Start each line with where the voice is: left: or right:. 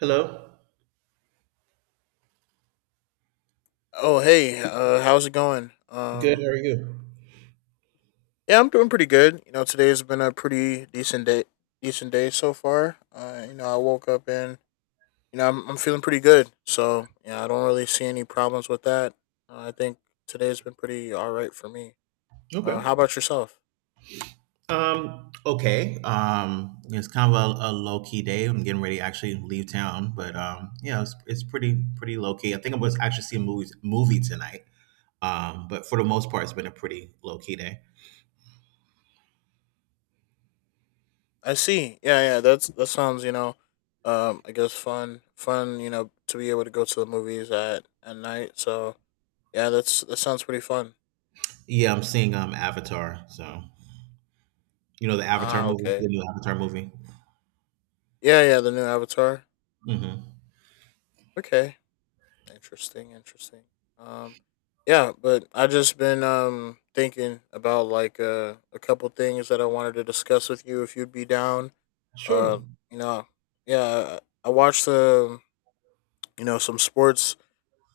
right: Hello.
left: Oh hey, how's it going?
right: Good. How are you?
left: Yeah, I'm doing pretty good. You know, today's been a pretty decent day so far. You know, I woke up and I'm feeling pretty good. So yeah, I don't really see any problems with that. I think today's been pretty all right for me.
right: Okay.
left: How about yourself?
right: Okay. It's kind of a low key day. I'm getting ready to actually leave town, but Yeah. It's pretty low key. I think I was actually seeing movie tonight. But for the most part, it's been a pretty low key day.
left: I see. Yeah, yeah. That's that sounds. I guess fun, fun. You know, to be able to go to the movies at night. So yeah, that's that sounds pretty fun.
right: Yeah. I'm seeing Avatar. So you know the Avatar
left: Ah,
right: movie, the
left: okay.
right: new Avatar movie.
left: Yeah, yeah. The new Avatar.
right: Hmm.
left: Okay. Interesting, interesting. Um, yeah, but I just been thinking about a couple things that I wanted to discuss with you if you'd be down.
right: Sure.
left: Uh, you know, yeah, I watched you know some sports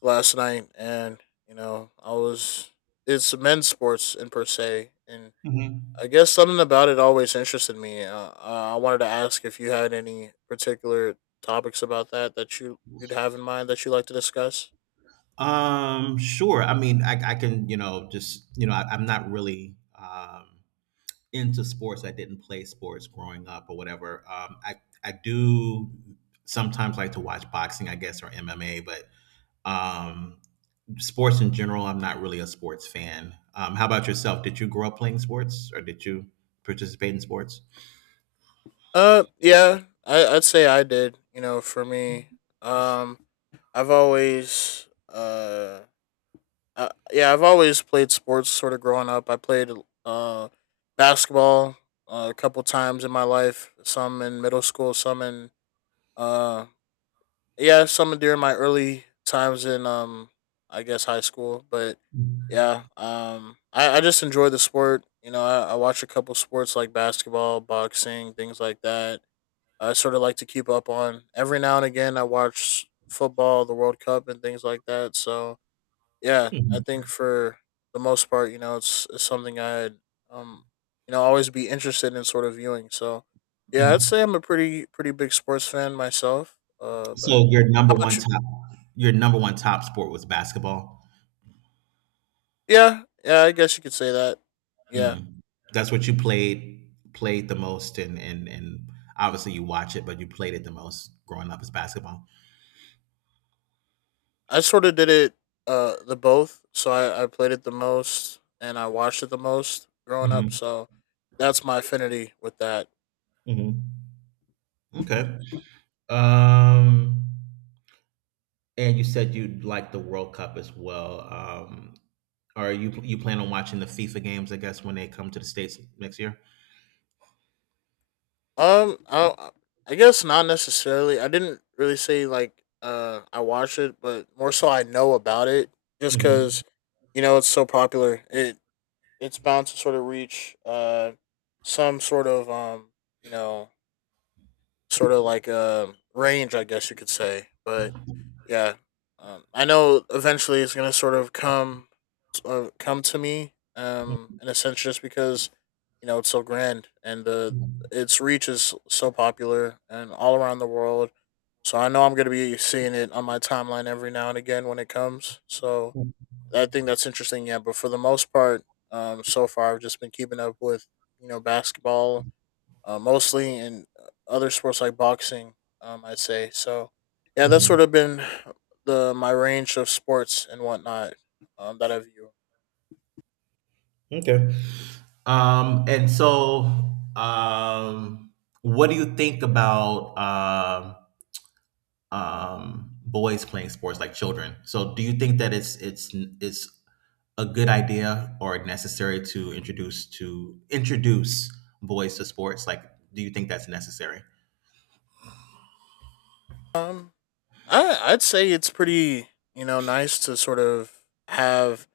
left: last night, and you know I was it's men's sports in per se, and
right: Hmm.
left: I guess something about it always interested me. I wanted to ask if you had any particular topics about that that you'd have in mind that you like to discuss.
right: Sure. I mean, I can just I'm not really into sports. I didn't play sports growing up or whatever. I do sometimes like to watch boxing, I guess, or MMA, but um, sports in general, I'm not really a sports fan. How about yourself? Did you grow up playing sports, or did you participate in sports?
left: Yeah, I'd say I did. You know, for me, um, I've always yeah, I've always played sports. Sort of growing up, I played uh basketball a couple times in my life. Some in middle school, some in uh yeah, some during my early times in I guess high school. But yeah, I just enjoy the sport. You know, I watch a couple sports like basketball, boxing, things like that I sort of like to keep up on. Every now and again, I watch football, the World Cup, and things like that. So yeah, I
right: Mhm.
left: think for the most part, you know, it's something I'd um always be interested in sort of viewing. So yeah, I'd
right: Mhm.
left: say I'm a pretty pretty big sports fan myself. But
right: So your number
left: how
right: one
left: about you?
right: top your number one top sport was basketball.
left: Yeah, yeah, I guess you could say that. Yeah,
right: Mhm. That's what you played the most, and obviously you watch it, but you played it the most growing up is basketball.
left: I sort of did it the both. So I played it the most and I watched it the most growing up.
right: Mhm,
left: So that's my affinity with that.
right: mhm. Okay. Um, and you said you like the World Cup as well. Are you you plan on watching the FIFA games, I guess, when they come to the States next year?
left: Um, I, I guess not necessarily. I didn't really say like I watch it, but more so I know about it just
right: Mhm,
left: because you know it's so popular. It's bound to sort of reach some sort of you know sort of like a range, I guess you could say. But yeah, I know eventually it's gonna sort of come come to me
right: mhm,
left: in a sense just because you know it's so grand, and
right: mhm,
left: its reach is so popular and all around the world, so I know I'm going to be seeing it on my timeline every now and again when it comes. So I think that's interesting. Yeah, but for the most part, so far I've just been keeping up with you know basketball mostly, and other sports like boxing. I'd say so. Yeah, that's
right: mhm.
left: sort of been the my range of sports and whatnot that I view.
right: Okay. And so, um, what do you think about boys playing sports like children. So, do you think that it's a good idea or necessary to introduce boys to sports? Like, do you think that's necessary?
left: Um I I'd say it's pretty you know nice to sort of have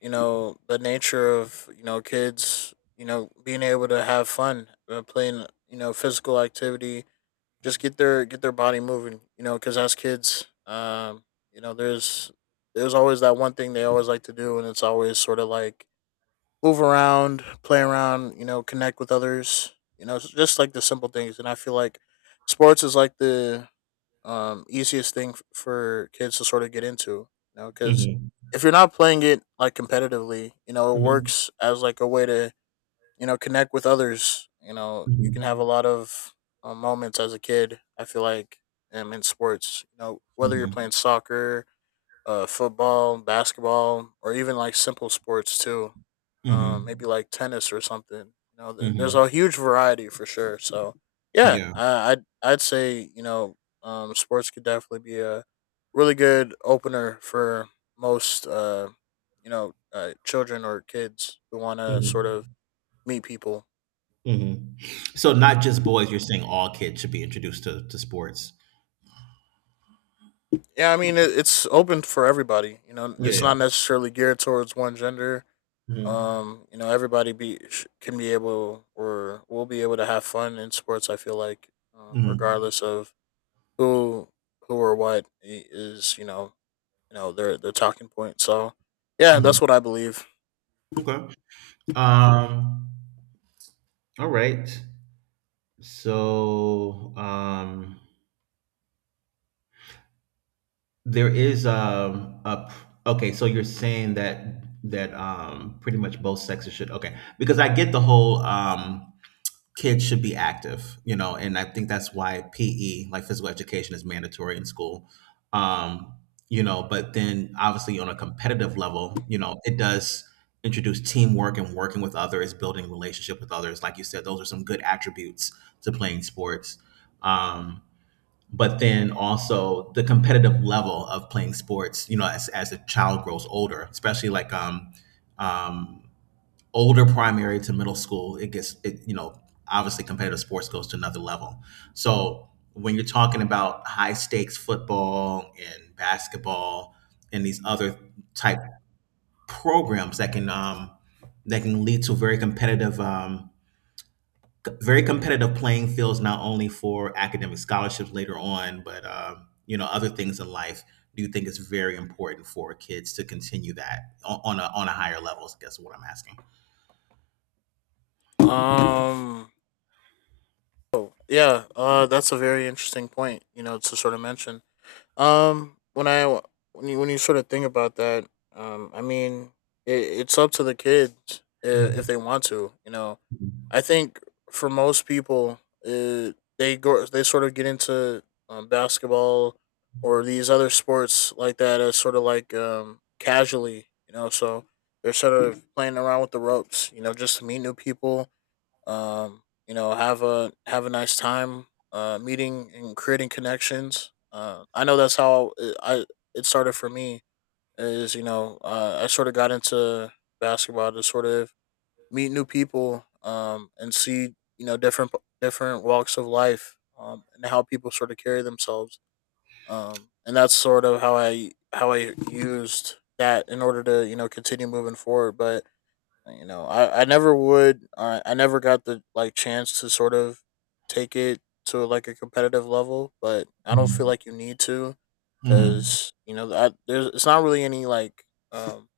left: you know the nature of you know kids you know being able to have fun playing you know physical activity, just get their body moving, you know, because as kids you know there's always that one thing they always like to do, and it's always sort of like move around, play around, you know, connect with others. You know, it's just like the simple things, and I feel like sports is like the easiest thing for kids to sort of get into, you know, because
right: Mm-hmm.
left: if you're not playing it like competitively, you know, it
right: Mm-hmm.
left: works as like a way to, you know, connect with others. You know, you can have a
right: Mm-hmm.
left: lot of moments as a kid. I feel like in sports, you know, whether you're playing soccer, football, basketball, or even like simple sports too.
right: Mm-hmm.
left: Maybe like tennis or something. You know, there's
right: Mm-hmm.
left: a huge variety for sure. So yeah,
right: Yeah.
left: I'd say you know, sports could definitely be a really good opener for most children or kids who want to sort of
right: Mm-hmm.
left: meet people.
right: Mm-hmm. So, not just boys. You're saying all kids should be introduced to sports.
left: Yeah, I mean it's open for everybody. You know, it's
right: Yeah.
left: not necessarily geared towards one gender.
right: Mm-hmm.
left: You know, everybody be can be able or will be able to have fun in sports. I feel like, regardless of who who or what is, you know their talking point. So, yeah,
right: Mm-hmm.
left: that's what I believe.
right: Okay. Um. All right. So there is okay. So you're saying that pretty much both sexes should okay because I get the whole kids should be active, you know, and I think that's why PE like physical education is mandatory in school. Um, you know, but then obviously on a competitive level, you know, it does introduce teamwork and working with others, building relationship with others. Like you said, those are some good attributes to playing sports. Um, but then also the competitive level of playing sports you know as a child grows older especially like um, older primary to middle school it gets it you know obviously competitive sports goes to another level, so when you're talking about high stakes football and basketball and these other type programs that can lead to very competitive very competitive playing fields not only for academic scholarships later on but you know other things in life. Do you think it's very important for kids to continue that on a on a higher level, I guess, is what I'm asking?
left: Um, oh, yeah, that's a very interesting point. You know, to sort of mention. Um, when I when you sort of think about that, I mean, it, it's up to the kids
right: Mm.
left: if they want to. You know, I think for most people, uh, they go they sort of get into basketball or these other sports like that as sort of like casually. You know, so they're sort of playing around with the ropes. You know, just to meet new people, you know, have a nice time meeting and creating connections. I know that's how it, I it started for me, is you know I sort of got into basketball to sort of meet new people, and see you know different walks of life, and how people sort of carry themselves, and that's sort of how I used that in order to you know continue moving forward. But you know I never got the like chance to sort of take it to like a competitive level, but I don't feel like you need to,
right: Mhm.
left: because you know there's it's not really any like um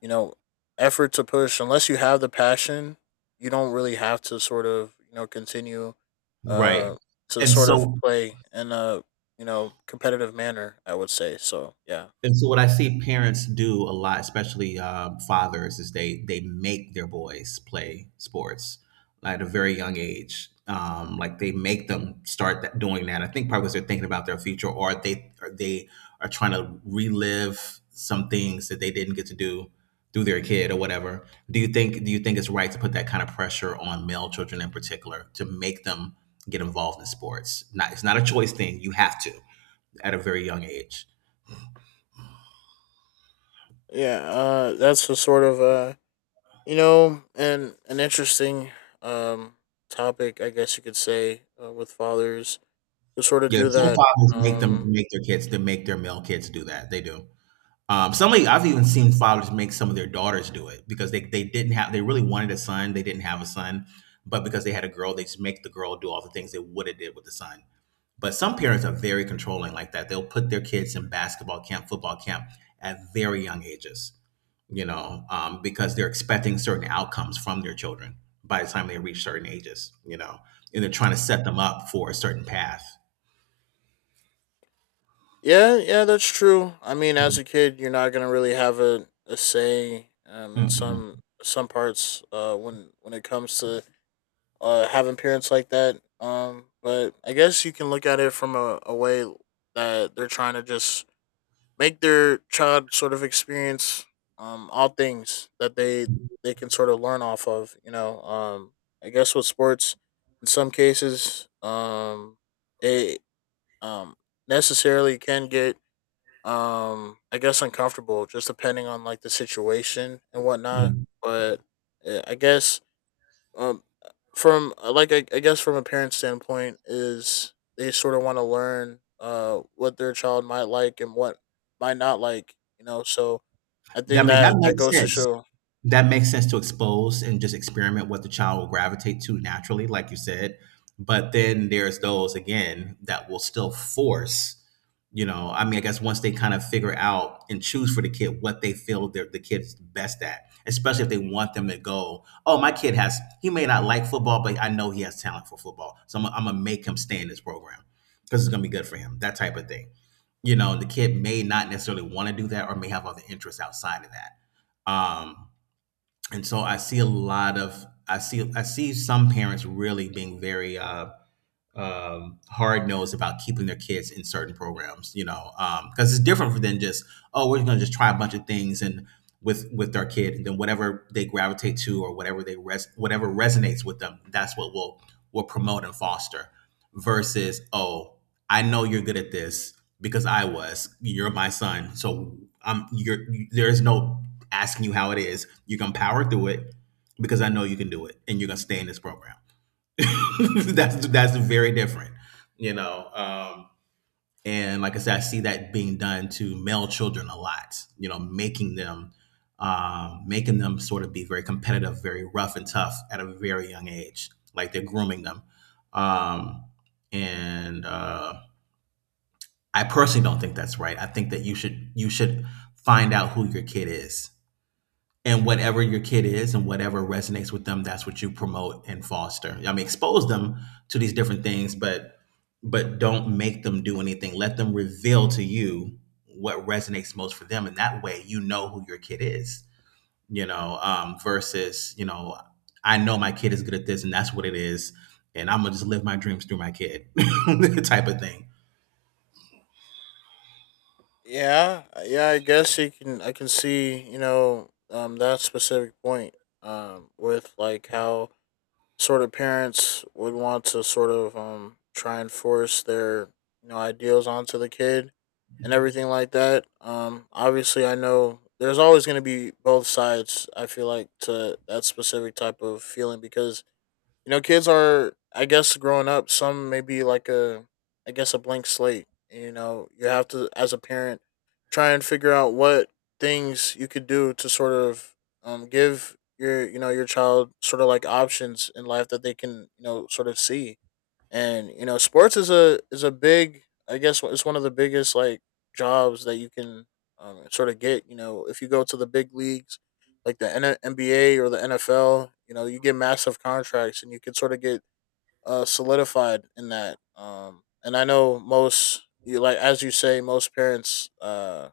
left: you know effort to push unless you have the passion. You don't really have to sort of you know continue
right: Right.
left: uh to
right: And
left: sort of
right: so,
left: play in a you know competitive manner, I would say. So yeah,
right: and so what I see parents do a lot, especially fathers, is they make their boys play sports like, at a very young age. Like they make them start that, doing that. I think probably because they're thinking about their future, or they are trying to relive some things that they didn't get to do through their kid or whatever. Do you think it's right to put that kind of pressure on male children in particular to make them get involved in sports? Not It's not a choice thing. You have to at a very young age.
left: yeah that's the sort of you know, and an interesting um topic, I guess you could say, with fathers to sort of
right: Yeah,
left: do
right: some
left: that.
right: fathers
left: Um,
right: make their kids to make their male kids do that. They do. Some of, I've even seen fathers make some of their daughters do it because they didn't have, they really wanted a son. They didn't have a son, but because they had a girl, they just make the girl do all the things they would have did with the son. But some parents are very controlling like that. They'll put their kids in basketball camp, football camp at very young ages, you know, because they're expecting certain outcomes from their children by the time they reach certain ages, you know, and they're trying to set them up for a certain path.
left: yeah, yeah, that's true. I mean, as a kid, you're not gonna really have a say in
right: Mhm.
left: some parts when it comes to having parents like that. But I guess you can look at it from a way that they're trying to just make their child sort of experience all things that they can sort of learn off of, you know. I guess with sports in some cases it um necessarily can get I guess uncomfortable, just depending on like the situation and whatnot.
right: Mhm.
left: But I guess um from I guess from a parent's standpoint, is they sort of want to learn what their child might like and what might not like, you know. So I
right: I
left: think
right: mean, that
left: that that
right: makes
left: goes to
right: sense.
left: show.
right: That makes sense to expose and just experiment what the child will gravitate to naturally, like you said. But then there's those again that will still force, you know, I mean, I guess once they kind of figure out and choose for the kid what they feel the kid's best at, especially if they want them to go, oh, my kid has, he may not like football, but I know he has talent for football. So I'm gonna make him stay in this program because it's gonna be good for him, that type of thing. You know, the kid may not necessarily want to do that or may have other interests outside of that. And so I see a lot of I see some parents really being very hard nosed about keeping their kids in certain programs, you know, because it's different than just, oh, we're going to just try a bunch of things and with our kid and then whatever they gravitate to or whatever resonates with them, that's what we'll will promote and foster, versus, oh, I know you're good at this because I was, you're my son, so I'm, you're, there's no asking you how it is, you're gonna power through it because I know you can do it and you're gonna stay in this program. That's very different, you know. And like I said, I see that being done to male children a lot. You know, making them sort of be very competitive, very rough and tough at a very young age. Like they're grooming them. Um, and I personally don't think that's right. I think that you should find out who your kid is and whatever your kid is and whatever resonates with them, that's what you promote and foster. I mean, expose them to these different things, but don't make them do anything, let them reveal to you what resonates most for them, and that way you know who your kid is, you know, versus, you know, I know my kid is good at this and that's what it is and I'm gonna just live my dreams through my kid. Type of thing.
left: Yeah, yeah, I guess you can, I can see you know that specific point with like how sort of parents would want to sort of try and force their you know ideals onto the kid and everything like that. Obviously, I know there's always going to be both sides. I feel like to that specific type of feeling, because you know kids are I guess growing up, some may be like a I guess a blank slate. You know, you have to as a parent try and figure out what things you could do to sort of give your you know your child sort of like options in life that they can you know sort of see. And you know, sports is a big, I guess, it's one of the biggest like jobs that you can sort of get, you know, if you go to the big leagues like the NBA or the NFL. You know, you get massive contracts and you can sort of get solidified in that. And I know most you, like as you say, most parents,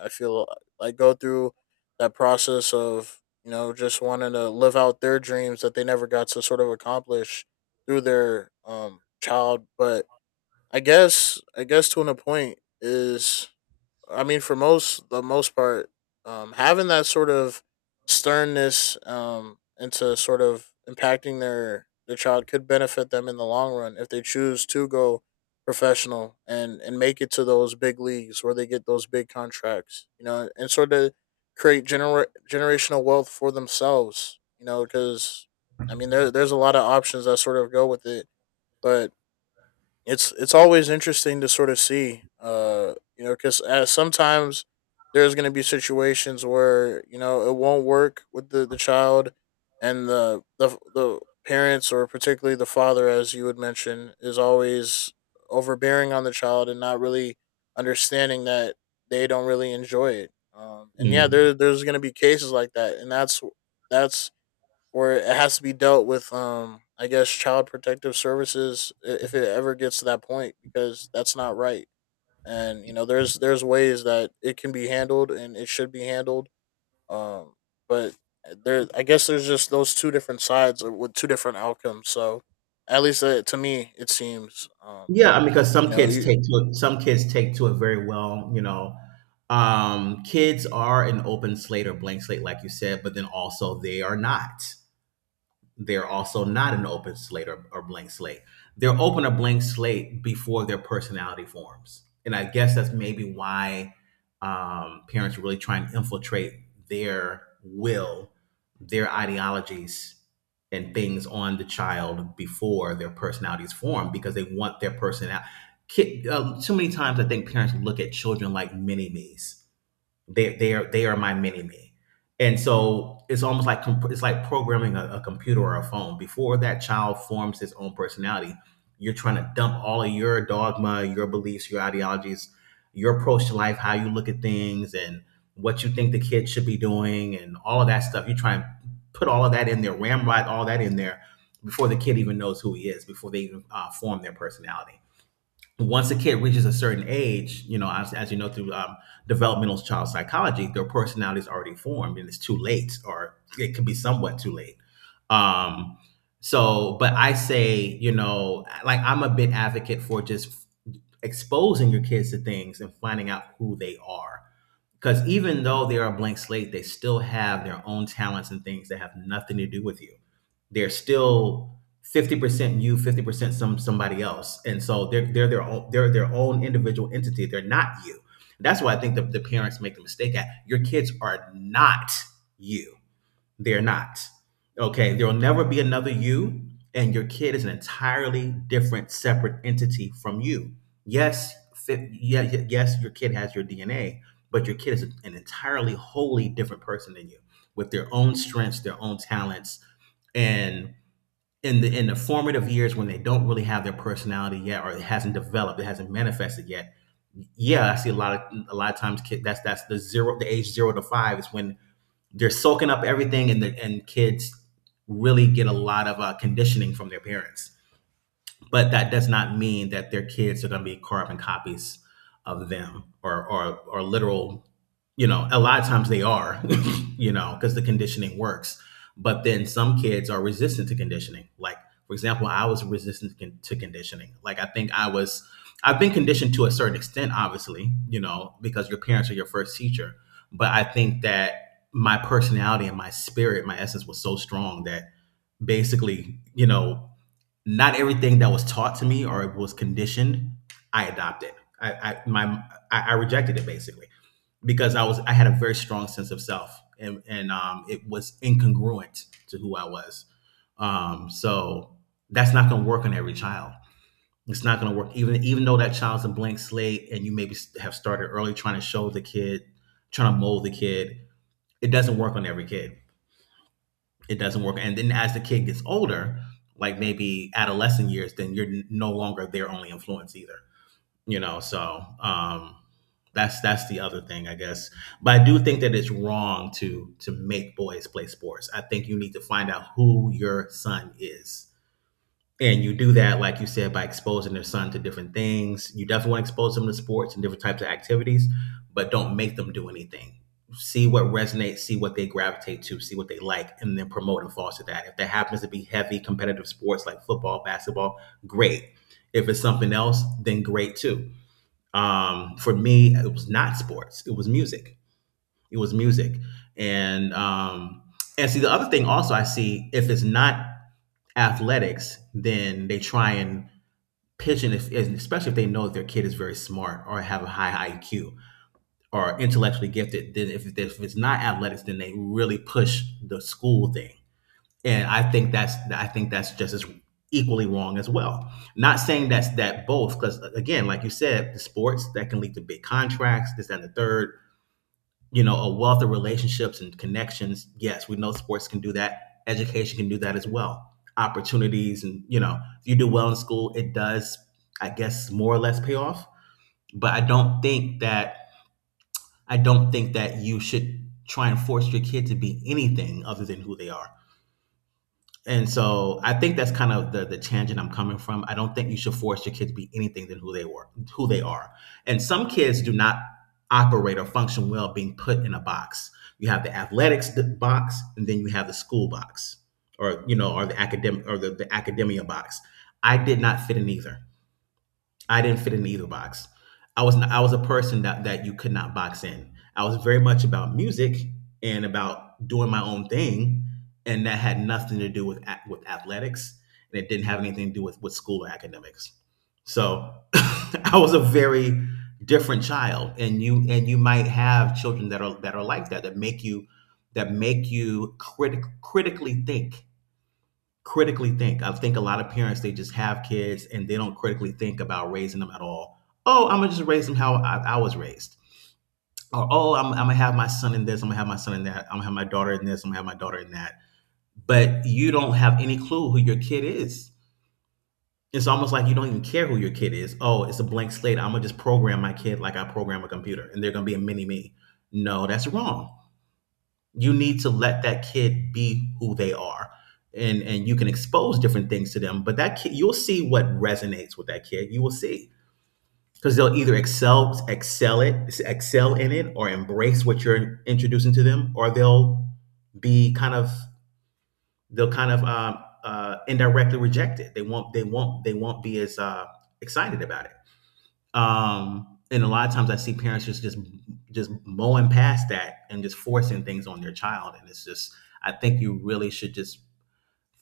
left: I feel like go through that process of you know just wanting to live out their dreams that they never got to sort of accomplish through their child. But I guess to an a point is, for most the most part, having that sort of sternness, into sort of impacting their child could benefit them in the long run if they choose to go professional and make it to those big leagues where they get those big contracts, you know, and sort of create generational wealth for themselves, you know, because there's a lot of options that sort of go with it, but it's always interesting to sort of see, you know, because sometimes there's going to be situations where you know it won't work with the child, and the parents, or particularly the father, as you would mention, is always overbearing on the child and not really understanding that they don't really enjoy it. And yeah,
right: Mm.
left: there's going to be cases like that, and that's where it has to be dealt with, I guess child protective services, if it ever gets to that point, because that's not right. And you know there's ways that it can be handled and it should be handled. um but there's just those two different sides, with two different outcomes. So at least, to me it seems
right: Yeah, I, because
left: you
right: some
left: know
right: kids
left: you,
right: take to it, some kids take to it very well, you know. Kids are an open slate or blank slate, like you said, but then also they are not, they're also not an open slate or blank slate. They're open or blank slate before their personality forms. And I guess that's maybe why parents really try and infiltrate their will, their ideologies, and things on the child before their personalities form because they want their personality. Kid, too many times I think parents look at children like mini me's, they are my mini me, and so it's almost like it's like programming a computer or a phone. Before that child forms his own personality, you're trying to dump all of your dogma, your beliefs, your ideologies, your approach to life, how you look at things, and what you think the kid should be doing, and all of that stuff. You try and put all of that in there, ramrod all that in there before the kid even knows who he is, before they even form their personality. Once a kid reaches a certain age, you know, as you know through developmental child psychology, their personality is already formed, and it's too late, or it could be somewhat too late. Um, so, but I say, you know, like, I'm a big advocate for just exposing your kids to things and finding out who they are. Because even though they are a blank slate, they still have their own talents and things that have nothing to do with you. They're still 50% you, 50% somebody else, and so they're their own individual entity. They're not you. That's why I think the parents make the mistake at, your kids are not you. They're not. Okay. There will never be another you, and your kid is an entirely different, separate entity from you. Yes, fit, yeah, yes, your kid has your DNA, but your kid is an entirely, wholly different person than you, with their own strengths, their own talents, and in the formative years when they don't really have their personality yet, or it hasn't developed, it hasn't manifested yet. Yeah, I see a lot of times kid. That's the age 0 to 5 is when they're soaking up everything and kids really get a lot of conditioning from their parents. But that does not mean that their kids are going to be carbon copies of them or literal. You know, a lot of times they are, because the conditioning works. But then some kids are resistant to conditioning. Like, for example, I was resistant to conditioning. Like, I think I was I've been conditioned to a certain extent, obviously, because your parents are your first teacher. But I think that my personality and my spirit, my essence, was so strong that basically, not everything that was taught to me or was conditioned, I adopted. I, I my I rejected it basically, because I had a very strong sense of self, and it was incongruent to who I was. So that's not going to work on every child. It's not going to work even though that child's a blank slate and you maybe have started early trying to show the kid, trying to mold the kid. It doesn't work on every kid. It doesn't work. And then as the kid gets older, like maybe adolescent years, then you're no longer their only influence either. You know, so, that's the other thing, I guess. But I do think that it's wrong to make boys play sports. I think you need to find out who your son is, and you do that, like you said, by exposing their son to different things. You definitely want to expose them to sports and different types of activities, but don't make them do anything. See what resonates, see what they gravitate to, see what they like, and then promote and foster that. If that happens to be heavy competitive sports like football, basketball, great. If it's something else, then great too. For me, it was not sports, it was music. It was music. And um, and see, the other thing also I see, if it's not athletics, then they try and pigeon is, especially if they know that their kid is very smart or have a high IQ or intellectually gifted. Then if it's not athletics, then they really push the school thing, and I think that's just as equally wrong as well. Not saying that's that, both, because again, like you said, the sports, that can lead to big contracts, this, that, and the third, you know, a wealth of relationships and connections. Yes, we know sports can do that. Education can do that as well. Opportunities, and, you know, if you do well in school, it does, I guess, more or less pay off. But I don't think that you should try and force your kid to be anything other than who they are. And so I think that's kind of the tangent I'm coming from. I don't think you should force your kids to be anything than who they were, who they are. And some kids do not operate or function well being put in a box. You have the athletics box, and then you have the school box, or, you know, or the academic, or the academia box. I did not fit in either. I didn't fit in either box. I was not, I was a person that you could not box in. I was very much about music and about doing my own thing, and that had nothing to do with athletics, and it didn't have anything to do with school or academics. So, I was a very different child. And you might have children that are like that, that make you critically think. I think a lot of parents, they just have kids and they don't critically think about raising them at all. Oh, I'm gonna just raise them how I was raised. Or, oh, I'm gonna have my son in this. I'm gonna have my son in that. I'm gonna have my daughter in this. I'm gonna have my daughter in that. But you don't have any clue who your kid is. It's almost like you don't even care who your kid is. Oh, it's a blank slate. I'm gonna just program my kid like I program a computer, and they're gonna be a mini me. No, that's wrong. You need to let that kid be who they are, and you can expose different things to them. But that kid, you'll see what resonates with that kid. You will see, because they'll either excel in it, or embrace what you're introducing to them. Or they'll be kind of, indirectly reject it. They won't be as excited about it. And a lot of times I see parents just mowing past that, and just forcing things on their child. And it's just, I think you really should just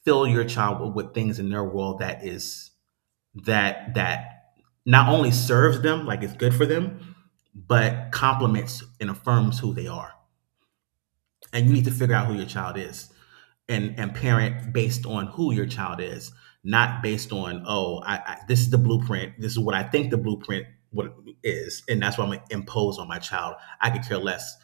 right: fill your child with, things in their world that is that that not only serves them, like, it's good for them, but complements and affirms who they are. And you need to figure out who your child is, and parent based on who your child is, not based on, oh, I this is the blueprint. This is what I think the blueprint what is, and that's what I'm gonna impose on my child. I could care less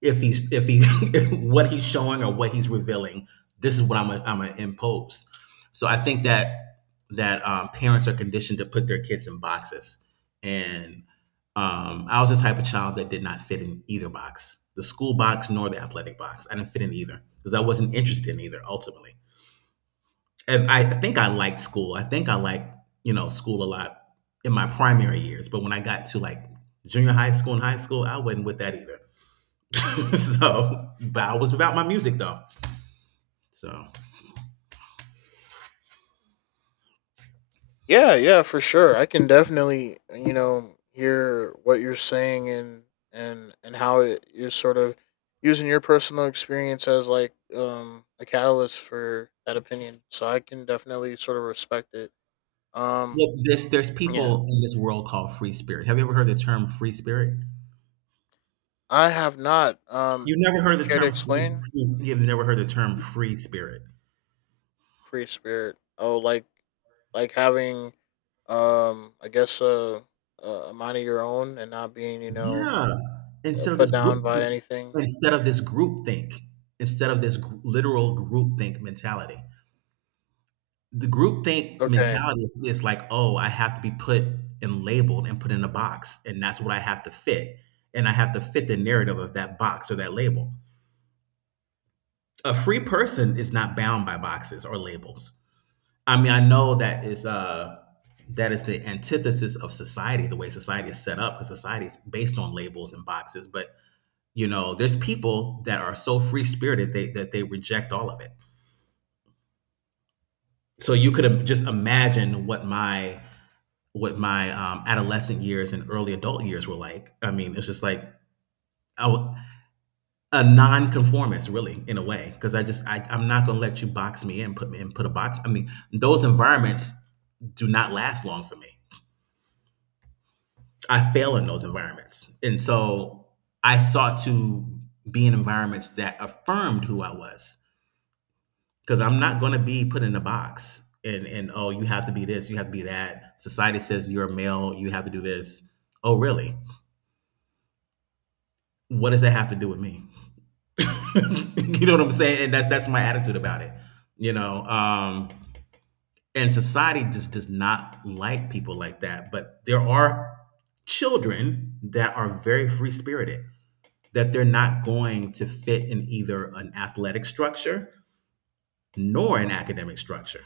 right: if he, what he's showing or what he's revealing, this is what I'm gonna impose. So I think that parents are conditioned to put their kids in boxes. And, I was the type of child that did not fit in either box, the school box nor the athletic box. I didn't fit in either because I wasn't interested in either ultimately. And I think I liked school, I think I liked, school a lot, in my primary years. But when I got to like junior high school and high school, I wasn't with that either. So, but I was about my music though. So, well,
left: Yeah, yeah, for sure. I can definitely, you know, hear what you're saying, and and how it you're sort of using your personal experience as like a catalyst for that opinion. So I can definitely sort of respect it. Um
right: this there's
left: yeah.
right: people in this world called free spirit. Have you ever heard the term free spirit?
left: I have not.
right: You've never heard the
left: Care to
right: term free.
left: explain?
right: You've never heard the term free spirit.
left: Free spirit. Oh, like having, I guess, a a mind of your own and not being, you know,
right: Yeah. Instead of this
left: put
right: group,
left: down by anything.
right: instead of this group think, instead of this literal group think mentality, the group think
left: Okay.
right: mentality is like, oh, I have to be put and labeled and put in a box, and that's what I have to fit, and I have to fit the narrative of that box or that label. A free person is not bound by boxes or labels. I mean, I know that is the antithesis of society, the way society is set up, because society is based on labels and boxes. But you know, there's people that are so free spirited, they that they reject all of it. So you could just imagine what my adolescent years and early adult years were like. I mean, it's just like, I w- a non-conformist, really, in a way, because I'm not going to let you box me in, put me in, put a box. I mean, those environments do not last long for me. I fail in those environments, and so I sought to be in environments that affirmed who I was, because I'm not going to be put in a box. And oh, you have to be this, you have to be that, society says you're a male, you have to do this. Oh really, what does that have to do with me? You know what I'm saying, and that's my attitude about it. You know, and society just does not like people like that, but there are children that are very free spirited, that they're not going to fit in either an athletic structure nor an academic structure.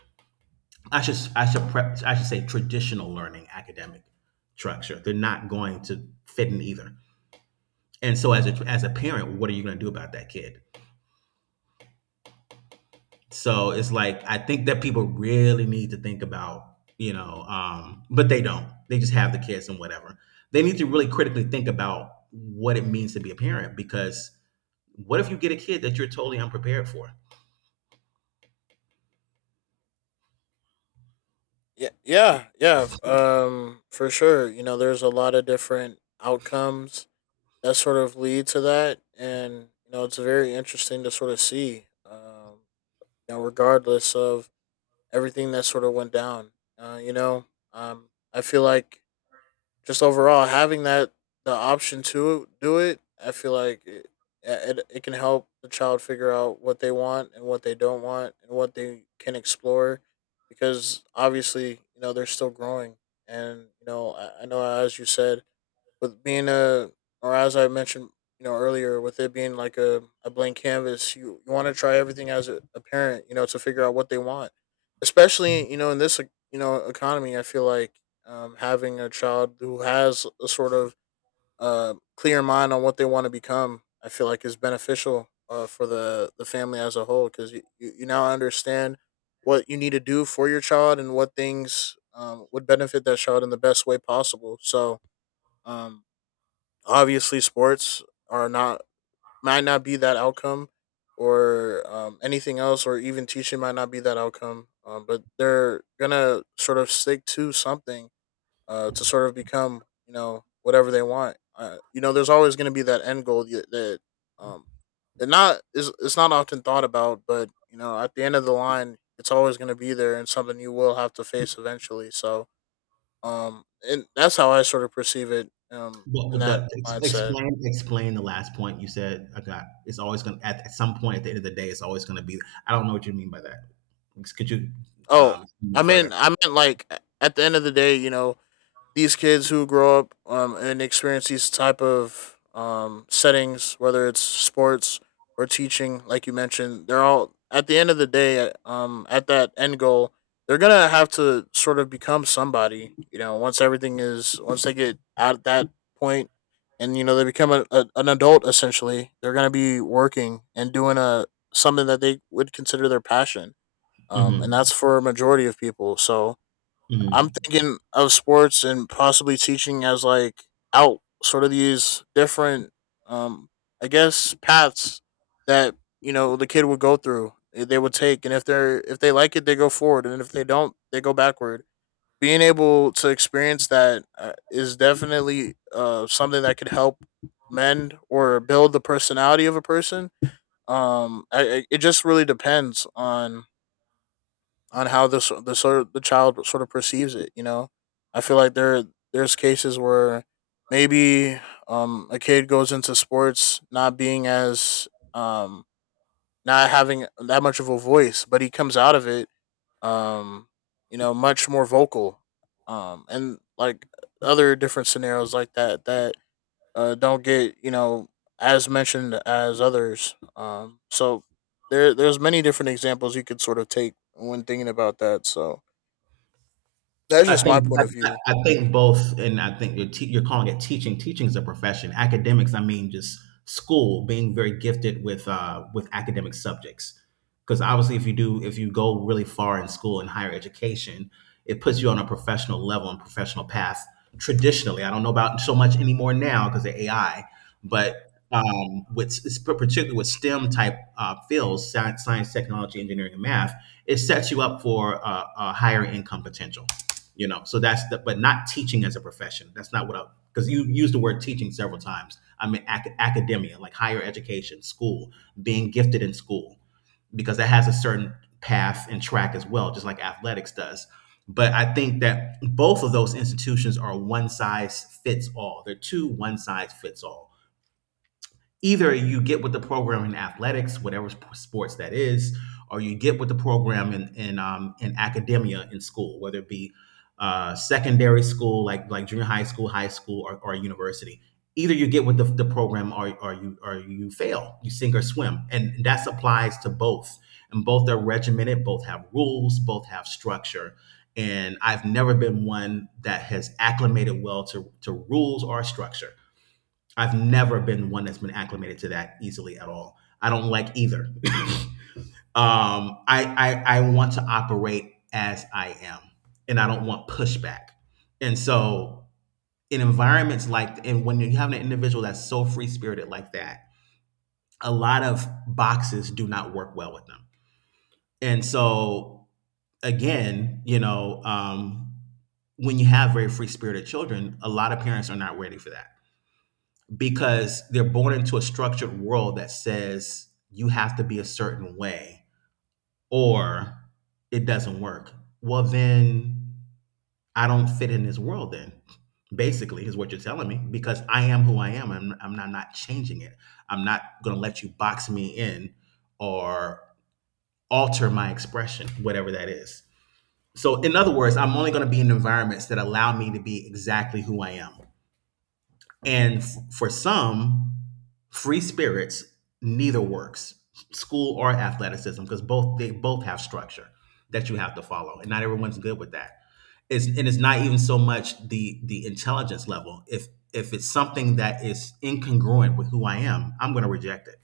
right: I should say, traditional learning academic structure, they're not going to fit in either. And so, as a parent, what are you going to do about that kid? So it's like, I think that people really need to think about, you know, but they don't. They just have the kids and whatever. They need to really critically think about what it means to be a parent, because what if you get a kid that you're totally unprepared for?
left: Yeah, yeah, yeah. For sure. You know, there's a lot of different outcomes that sort of lead to that, and you know, it's very interesting to sort of see. You know, regardless of everything that sort of went down, uh, you know, um, I feel like just overall having that the option to do it, I feel like it can help the child figure out what they want and what they don't want and what they can explore, because obviously you know they're still growing, and you know I know as you said with being a, or as I mentioned, you know, earlier, with it being like a blank canvas, you want to try everything as a parent, you know, to figure out what they want. Especially, you know, in this, like, you know, economy, I feel like, having a child who has a sort of clear mind on what they want to become, I feel like is beneficial, for the family as a whole, because you now understand what you need to do for your child and what things would benefit that child in the best way possible. So, um, obviously, sports are not might not be that outcome, or anything else, or even teaching might not be that outcome. But they're gonna sort of stick to something, to sort of become you know whatever they want. You know, there's always gonna be that end goal that, um, it not is it's not often thought about, but you know, at the end of the line, it's always going to be there and something you will have to face eventually. So, and that's how I sort of perceive it,
right: What
left: in
right: would
left: that mindset.
right: explain? Explain the last point you said. I got. It's always going to, at some point, at the end of the day. It's always going to be. I don't know what you mean by that. Could you
left: Oh,
right: explain
left: I
right: that further?
left: mean, I meant like at the end of the day, you know, these kids who grow up, and experience these type of, settings, whether it's sports or teaching, like you mentioned, they're all at the end of the day, at that end goal, they're gonna have to sort of become somebody. You know, once everything is, once they get at that point, and you know they become an adult essentially, they're gonna be working and doing a something that they would consider their passion, and that's
right: Hmm.
left: for a majority of people. So I'm
right: Hmm.
left: thinking of sports and possibly teaching as like out sort of these different, um, I guess paths that you know the kid would go through. They would take, and if they're if they like it, they go forward, and if they don't, they go backward. Being able to experience that, is definitely, something that could help mend or build the personality of a person. It just really depends on how this the sort of, the child sort of perceives it. You know, I feel like there's cases where maybe, a kid goes into sports not being as, um, not having that much of a voice, but he comes out of it, um, you know, much more vocal, and like other different scenarios like that that, don't get you know as mentioned as others. So there's many different examples you could sort of take when thinking about that. So that's
right: I
left: just
right: think
left: my
right: I,
left: point of
right: I
left: view.
right: I think both, and I think you're calling it teaching. Teaching is a profession. Academics, I mean, just school being very gifted with academic subjects. Because obviously, if you go really far in school and higher education, it puts you on a professional level and professional path. Traditionally, I don't know about so much anymore now because of AI, but with it's particularly with STEM type fields, science, technology, engineering, and math. It sets you up for a higher income potential, you know. So that's the, but not teaching as a profession. That's not what I, because you used the word teaching several times. I mean academia, like higher education, school, being gifted in school, because that has a certain path and track as well, just like athletics does. But I think that both of those institutions are one size fits all. They're two one size fits all. Either you get with the program in athletics, whatever sports that is, or you get with the program in academia in school, whether it be secondary school, like junior high school, or university. Either you get with the program or you fail. You sink or swim, and that applies to both. And both are regimented. Both have rules. Both have structure. And I've never been one that has acclimated well to rules or structure. I've never been one that's been acclimated to that easily at all. I don't like either. um, I want to operate as I am, and I don't want pushback. And so, and when you have an individual that's so free spirited like that, a lot of boxes do not work well with them. And so, again, when you have very free spirited children, a lot of parents are not ready for that, because they're born into a structured world that says you have to be a certain way, or it doesn't work. Well, then I don't fit in this world then, basically, is what you're telling me, because I am who I am. Not, not changing it. I'm not going to let you box me in or alter my expression, whatever that is. So, in other words, I'm only going to be in environments that allow me to be exactly who I am. And for some, free spirits, neither works, school or athleticism, because both they both have structure that you have to follow, and not everyone's good with that. It's, and it's not even so much the intelligence level. If it's something that is incongruent with who I am, I'm going to reject it.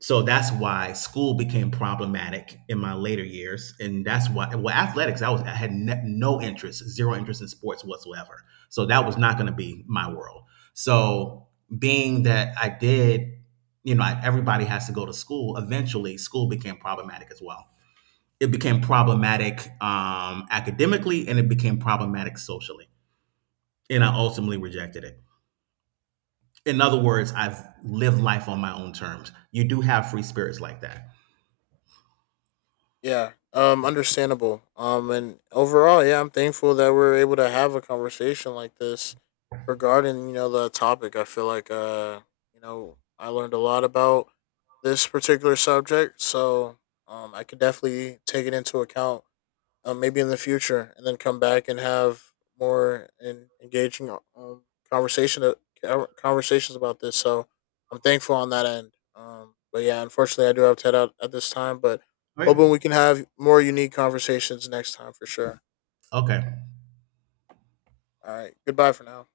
right: So that's why school became problematic in my later years, and that's why, well, athletics, I had no interest, zero interest in sports whatsoever. So that was not going to be my world. So being that I did, you know, I, everybody has to go to school. Eventually, school became problematic as well. It became problematic academically, and it became problematic socially. And I ultimately rejected it. In other words, I've lived life on my own terms. You do have free spirits like that,
left: Yeah, understandable. And overall, yeah, I'm thankful that we're able to have a conversation like this regarding you know the topic. I feel like, you know I learned a lot about this particular subject, so, I could definitely take it into account, maybe in the future, and then come back and have more and engaging, conversation uh, conversations about this. So I'm thankful on that end. But yeah, unfortunately, I do have to head out at this time. But
right: right?
left: hoping we can have more unique conversations next time for sure.
right: Okay.
left: All right, goodbye for now.